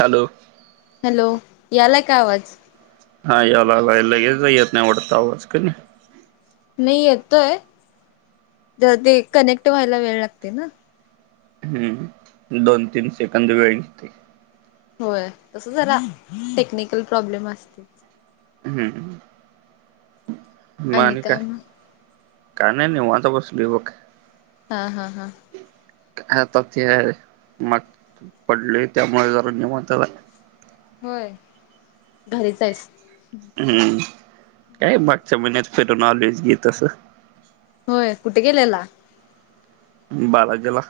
Hello hello यालाय का आवाज? हा यायला लगेच येत नाही वाटत आवाज कमी नाही येतोय जदी कनेक्ट व्हायला वेळ लागते ना हम्म दोन, तीन सेकंद वेळ निघते होय तस जरा टेक्निकल प्रॉब्लेम असते हम्म मग आणि काय का नाही नाही निवांत बसलोय बघ हा हा हां आता ते मग पडलोय त्यामुळे जर निवांत राह होय घरीच आहेच हम्म काय मागच्या महिन्यात फिरून आलोयच की तसं होय कुठे गेलेला? बालाजी ला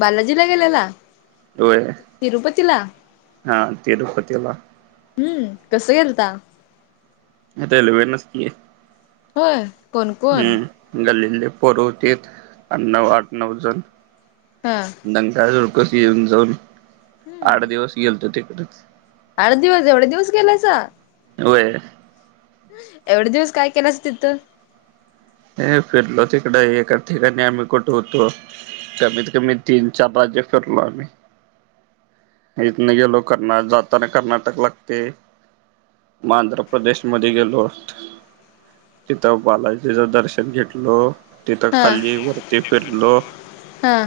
बालाजी ला गेलेला होय तिरुपती ला हा तिरुपतीला हम्म कसं गेलता रेल्वे नच की होय कोण? कोण? गल्लीतली पोर होतीत आणि नऊ आठ, नऊ जण हा दंगा धुडकूस येऊन जाऊन आठ दिवस गेलतो तो तिकडेच. आड दिवस एवढे दिवस गेलायसा होय एवढे दिवस काय केल्यास तिथं? हे फिरलो तिकड एका ठिकाणी आम्ही कुठे होतो कमीत कमी तीन चार राज्य फिरलो आम्ही इथन गेलो करणा जाताना कर्नाटक लागतय मग आंध्र प्रदेश मध्ये गेलो होत तिथं बालाजी तिचं दर्शन घेतल तिथं हा खाली वरती फिरलो हा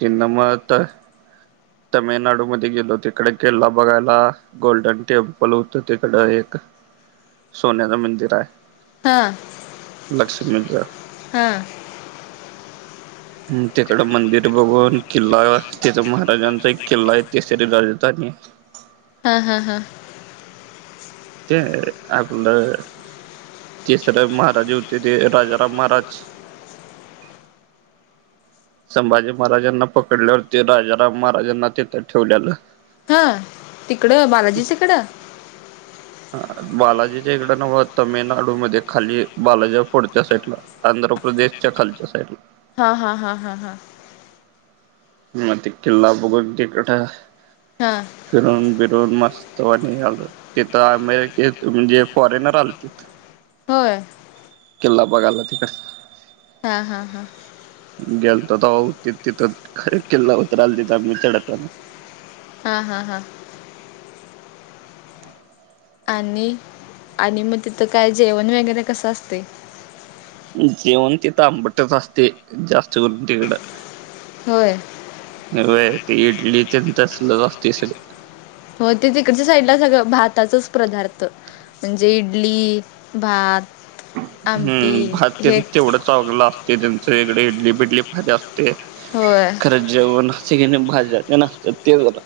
किन मळयात तर तामिळनाडूमध्ये गेलो तिकडे किल्ला बघायला गोल्डन टेंपल होत तिकड एक सोन्याचा मंदिर आहे. हा लक्ष्मीच हा तिकड मंदिर बघून किल्ला तिथ महाराजांचा एक किल्ला आहे तिसरी [unintelligible] आणि हा हा हा ते आपलं तिसर महाराज होते ते राजाराम महाराज. संभाजी महाराजांना पकडल्यावरती राजाराम महाराजांना तेिथ ठेवल्यालं हां तिकडं बालाजी तिकडं बालाजीच्या इकड नव्हं तामिळनाडू मध्ये खाली बालाजी पुढच्या साईडला. आंध्र प्रदेश च्या खालच्या साईडला हा हा हा हा हा मग किल्ला बघून तिकड हा फिरून बिरून मस्तवाणी आलो तिथ अमेरिकेत म्हणजे फॉरेनर आलते. [inaudible] होय किल्ला बघायला तिकडे हा हा हा गेलतो तवा होतीत तिथं किल्ला उतरालतीत आम्ही चढताना हा हा हा आणि आणि मग तिथं काय जेवण वगैरे कसं असते जेवण तिथ आंबटच असते जास्त करून तिकडं होय [inaudible] व्हय इडली तेन तसलच असतंय सगळं. हो ते तिकडच्या साईडला सगळं भाताचाच प्रदार्थ म्हणजे इडली भात आमटी हम्म भात त्यां हेच तेवढं चगलं असते त्यांच इकडे इडली बिडली फज असते होय. तर जेवून हस किन भाजले पण असत्यात ते बरं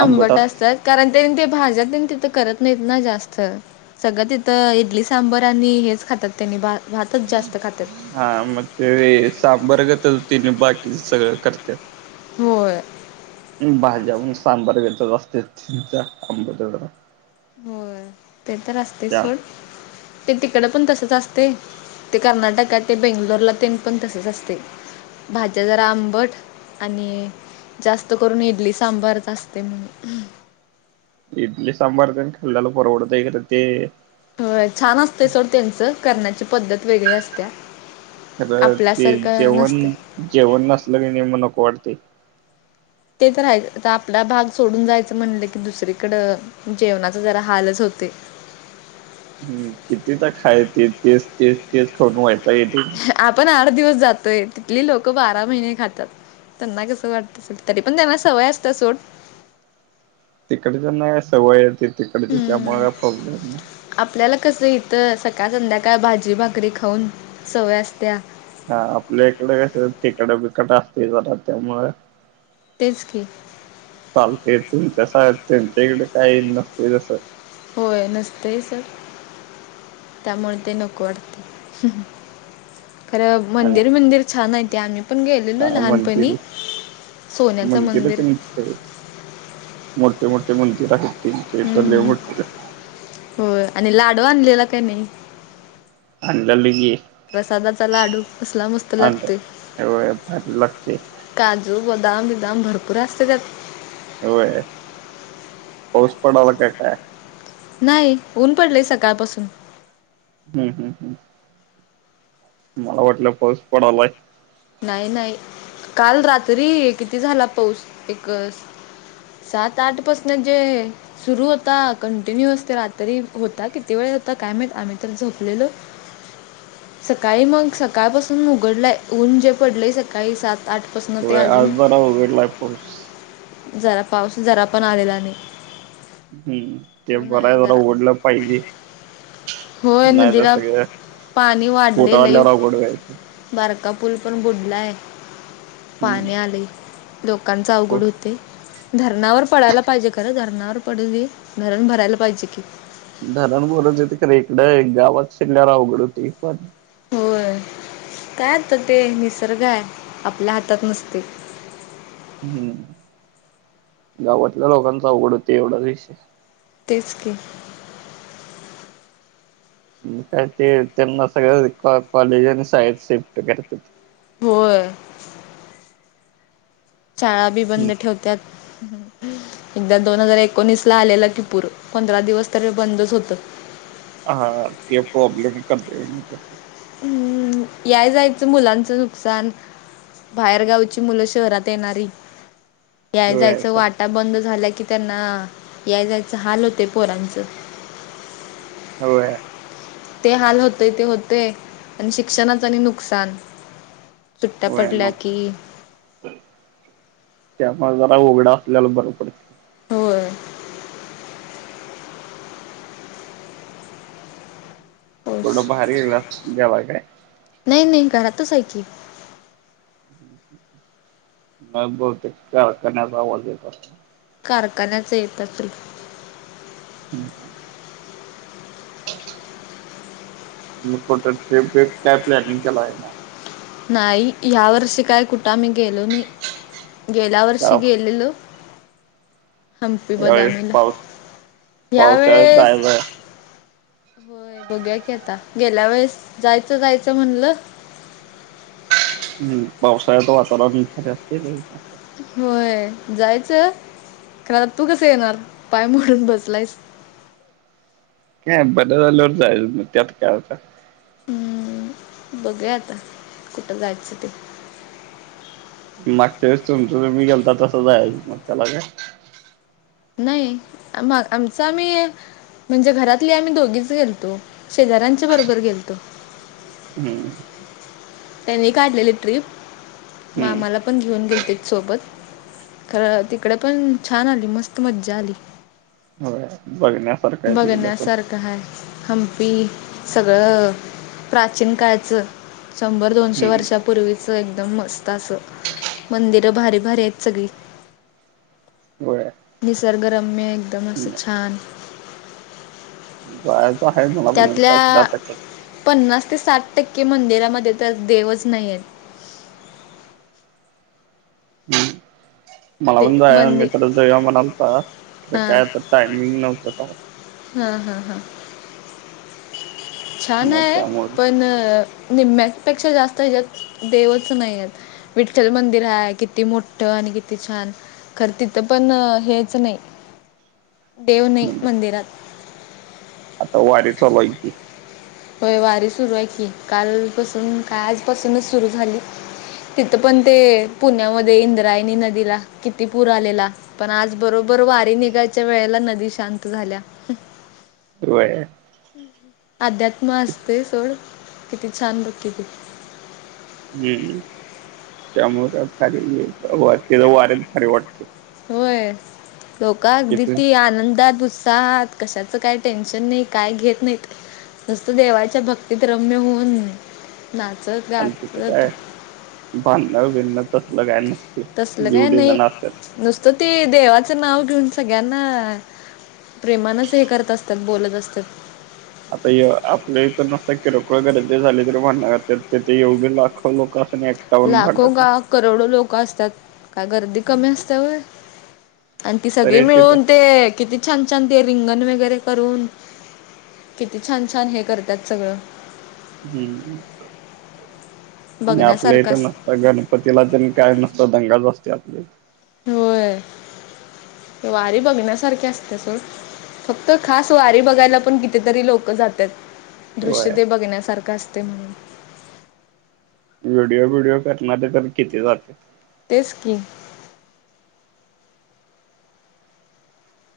आंबट असतात कारण त्यांनी ते भाज्यात त्यां तिथं करत नाहीत ना जास्त. सगळ्यात तिथं इडली सांबर आणि हेच खातात त्यांनी भातच जास्त खातात. हा मग ते सांबरगत तेनी बाकीच सगळं करत्यात. होय. अन भाज्या म्हणून सांबार घेतच असत्यात हेंच्या आंब तेवढं भा होय ते तर असतयच त्या सोड. ते तिकड पण तसच असते ते कर्नाटकात ते बेंगलोरला ते पण तसेच असते भाज्या जरा आंबट आणि जास्त करून इडली सांबारच असते म्हणे इडली सांबार तेन खालेलं परवडतय खरं ते हो छान असते सर त्यांचं करण्याची पद्धत वेगळी असत्या खरं ते आपल्यासारखं जेवण नसते जेवण नसलं की नई मग नको वाटतंय. ते तर राहायचं तर आपला भाग सोडून जायचं म्हणलं की दुसरीकडं जेवणाचा जरा हालच होतय. हम्म किती तर खाय ते तेच तेच तेच खाऊन वैताग येतंय. आपण आठ दिवस जातोय तिथली लोक बारा महिने खातात. त्यांना कसं वाटत सोड, तरी पण त्यांना सवय असतं सोड. तिकडच्याना सवय आहे ते तिकडचे त्यामुळे हम्म काय प्रॉब्लेम नाही. आपल्याला कस इथं सकाळ संध्याकाळ भाजी भाकरी खाऊन सवय असत्या. हा आपल्या इकड कसं? तिखट बिकट असतंय जला त्यामुळं तेच की चालतंय तुमच्यासार त्यांच्या इकडे काही नसतंय तसं होय नसतय तर त्यामुळे ते नको वाटते खरं आणि मंदिर मंदिर छान आहे ते आम्ही पण गेलेलो हा लहानपणी. मंदिर सोन्याचं मंदिर हाईत, मोठे मोठे मंदिर आहेत ते तर लई हम्म. मोठच हा होय आणि लाडू आणलेला काय नही आणलेलं की प्रसादाचा लाडू कसला मस्त आणलं लागतंय. होय भारी लागते काजू बदाम बिदाम भरपूर असते त्यात होय पाऊस पडाला का काय नाही ऊन पडलेय सकाळपासून हम्म हम्म हम्म. मला वाटलं पाऊस पडालाय नाही नाही काल रात्री किती झाला पाऊस, एक स सात आठ पासन जे सुरू होता कंटिन्युअस ते रात्री होता किती वेळ होता काय मात आम्ही तर झोपलेलो. [inaudible] सकाळी मग सकाळपासून उघडलंय ऊन जे पडले सकाळी सात, आठ होय आज उघडला आहे पाऊस जरा पाऊस जरा पण आलेला नाही हम्म ते ऊन बर हाय आहे जरा उघडलं पाहिजे. होय नाही तर नदीला सगळं पाणी वाढलय पोटा आहे लई आल्यावर अवघड व्हायचं. बारका पूल पण बुडलाय पाणी हम्म आले लोकांच अवघड होत धरणावर पडायला पाहिजे खरं धरणावर पडून हे धरण भरायला पाहिजे कि धरण बुदुडेत खर इकडं एक गावात शिरल्यारा उघड होती पाणी होय काय आता ते निसर्ग आहे आपल्या हातात नसतय हम्म गावातल्या लोकांच आवघड होते एवढाच विषय तेच की काय ते त्यांना सगळं कॉलेज आणि शाळेत शिफ्ट करतित होय शाळा बी हम्म बंद ठेवत्यात एकदा दोन हजार एकोणीस ला आलेला कि पूर पंधरा दिवस तरी बंदच होत हा ते प्रॉब्लेम कर तर हम्म या जायचं मुलांच नुकसान बाहेरगावची मुलं शहरात येणारी या होय जायच सर वाटा बंद झाल्या कि त्यांना याय जायचं हाल होते पोरांचं होय ते हाल होतेय ते होते आणि शिक्षणाच आणि नुकसान सुट्ट्या होय पडल्या की बग त्यामुळे जरा उघडा असल्याला बर पडत होय होस थोडं बाहेर गेला जेवाय काय नाही, नाही घरतच आहे की नाही बोल ते करण्याचा आवाज येत अस कारखान्याच येतात हम्म मग कुठं ट्रिप, बिप काय प्लॅनिंग केला आहे ना नाही या वर्षी काय कुठं आम्ही गेलो नाही गेला वर्ष का गेलेलो हंपी यावेळेस बदामीला पाऊस पावसाळ्यात यावेेळेस जायचंय. होय बघुया की आता गेल्या वेळेस जायचं, जायचं म्हणलं हम्म पावसाळ्यात वातावरण असते होय जायचं खरं तू कसं येणार पाय मोडून बसलायस का बरं झाल्यावर जायच त्यात काय होता हम्म बघूया आता कुठं जायचं ते मागच्या वेळेस तुमच तुम्ही गेला तसं जायाच त्याला काय नाही मग आमच आम्ही म्हणजे घरातली आम्ही दोघीच गेलोतो शेजाऱ्यांच्या बरोबर गेलतो हम्म त्यांनी काढलेली ट्रीप मग हम्म. आम्हाला पण घेऊन गेल ते सोबत तिकडे पण छान आली मस्त मज्जा आली होय बघन्यात बघण्यासारखं आहे हंपी सगळं प्राचीन काळचं शंभर, दोनशे हम्म. वर्षा पूर्वीचं एकदम मस्त असं मंदिर भारी, भारी आहेत सगळी होय निसर्ग रम्य एकदम असं छान जायचं हाय मला पण एकदा खर त्यातल्या आता काय पन्नास ते साठ टक्के मंदिरामध्ये तर देवच नाईयेत. अं. मला दे पण जा मी मंदिर तर ज म्हणालता कायता टायमिंग नव्हतं हा, हा, हा छान मग आहे त्यामुळे पण निम्म्यापेक्षा जास्त ह्याच्यात देवच नाही आहेत विठ्ठल मंदिर हाय किती मोठं आणि किती छान. कर तिथं पण अ हेच नाही देव नाही हम्म मंदिरात. आता वारी चालू आहे की. होय वारी सुरू आहे की कालपासून काय आजपासूनच सुरू झाली तिथं पण ते पुण्यामध्ये इंद्रायणी नदीला किती पूर आलेला. पण आज बरोबर वारी निघायच्या वेळेला नदी शांत झालिया. व्हयं. अध्यात्म असतयं सोडं किती छान बघ कि ते. हम्म त्यामुळं काय भारी तिला वार्यात भारी वाटतयं. होय लोक अगदी तिथे ती आनंदात बुस तात कशाचं काय टेन्शन नाही काय घेत नाहीत. नुसतं देवाच्या भक्तीत रम्य होऊन नाचत आणि तिथं गाचत काय भांडण बिंडण तसल काय नस तसल काय नाही नुसतं ते देवाचं नाव घेऊन सगळ्यांना प्रेमानचं हे करत असत्यात बोलत असत्यात. आता य आपल्या इथ नुसता किरकोळ गर्दी झाली तरी भांडण काढत्यात तिथं एवढी लाखो लोकं असून या लाखो गा करोडो लोक असत्यात काय गर्दी कमी असतिया वय. आणि ती सगळी तरी तिथं मिळून ते किती छान छान ते रिंगण वगैरे करून किती छान छान हे करत्यात सगळं. हम्म आणि आपल्या बघण्यासारखं इथ म अस आता गणपतीला तेन काय नुसता दंगाच असतोय आपल्या होय वारी बघण्यासारखी असतिया सोड. फक्त खास वारी बघायला पण कितीतरी लोकं जात्यात. इथं दृश्य होय ते बघण्यासारखं असतयं म्हणून. व्हिडिओ बिडिओ करणारी तर किती जात्यात. तेच की.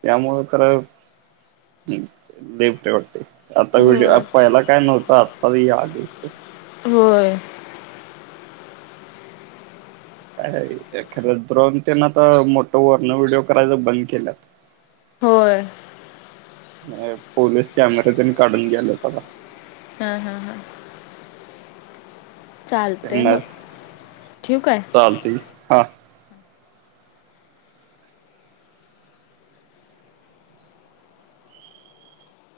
त्यामुळं तर अ बेपट्या वाटतयं. आता व्हिडिओ आ होय. पहिला काय नव्हतं आता हि आलयं खर. होय. काय खरं ड्रोन तेन आता मोठं वरन व्हिडिओ करायच बंद केल्यात. होय. नाय पोलीस कॅमेरा तेन काढून घ्यायल्यात आता. हा हा हा. गुड चालतंय मग नाईट ठेवू काय? चालतयं कि हा.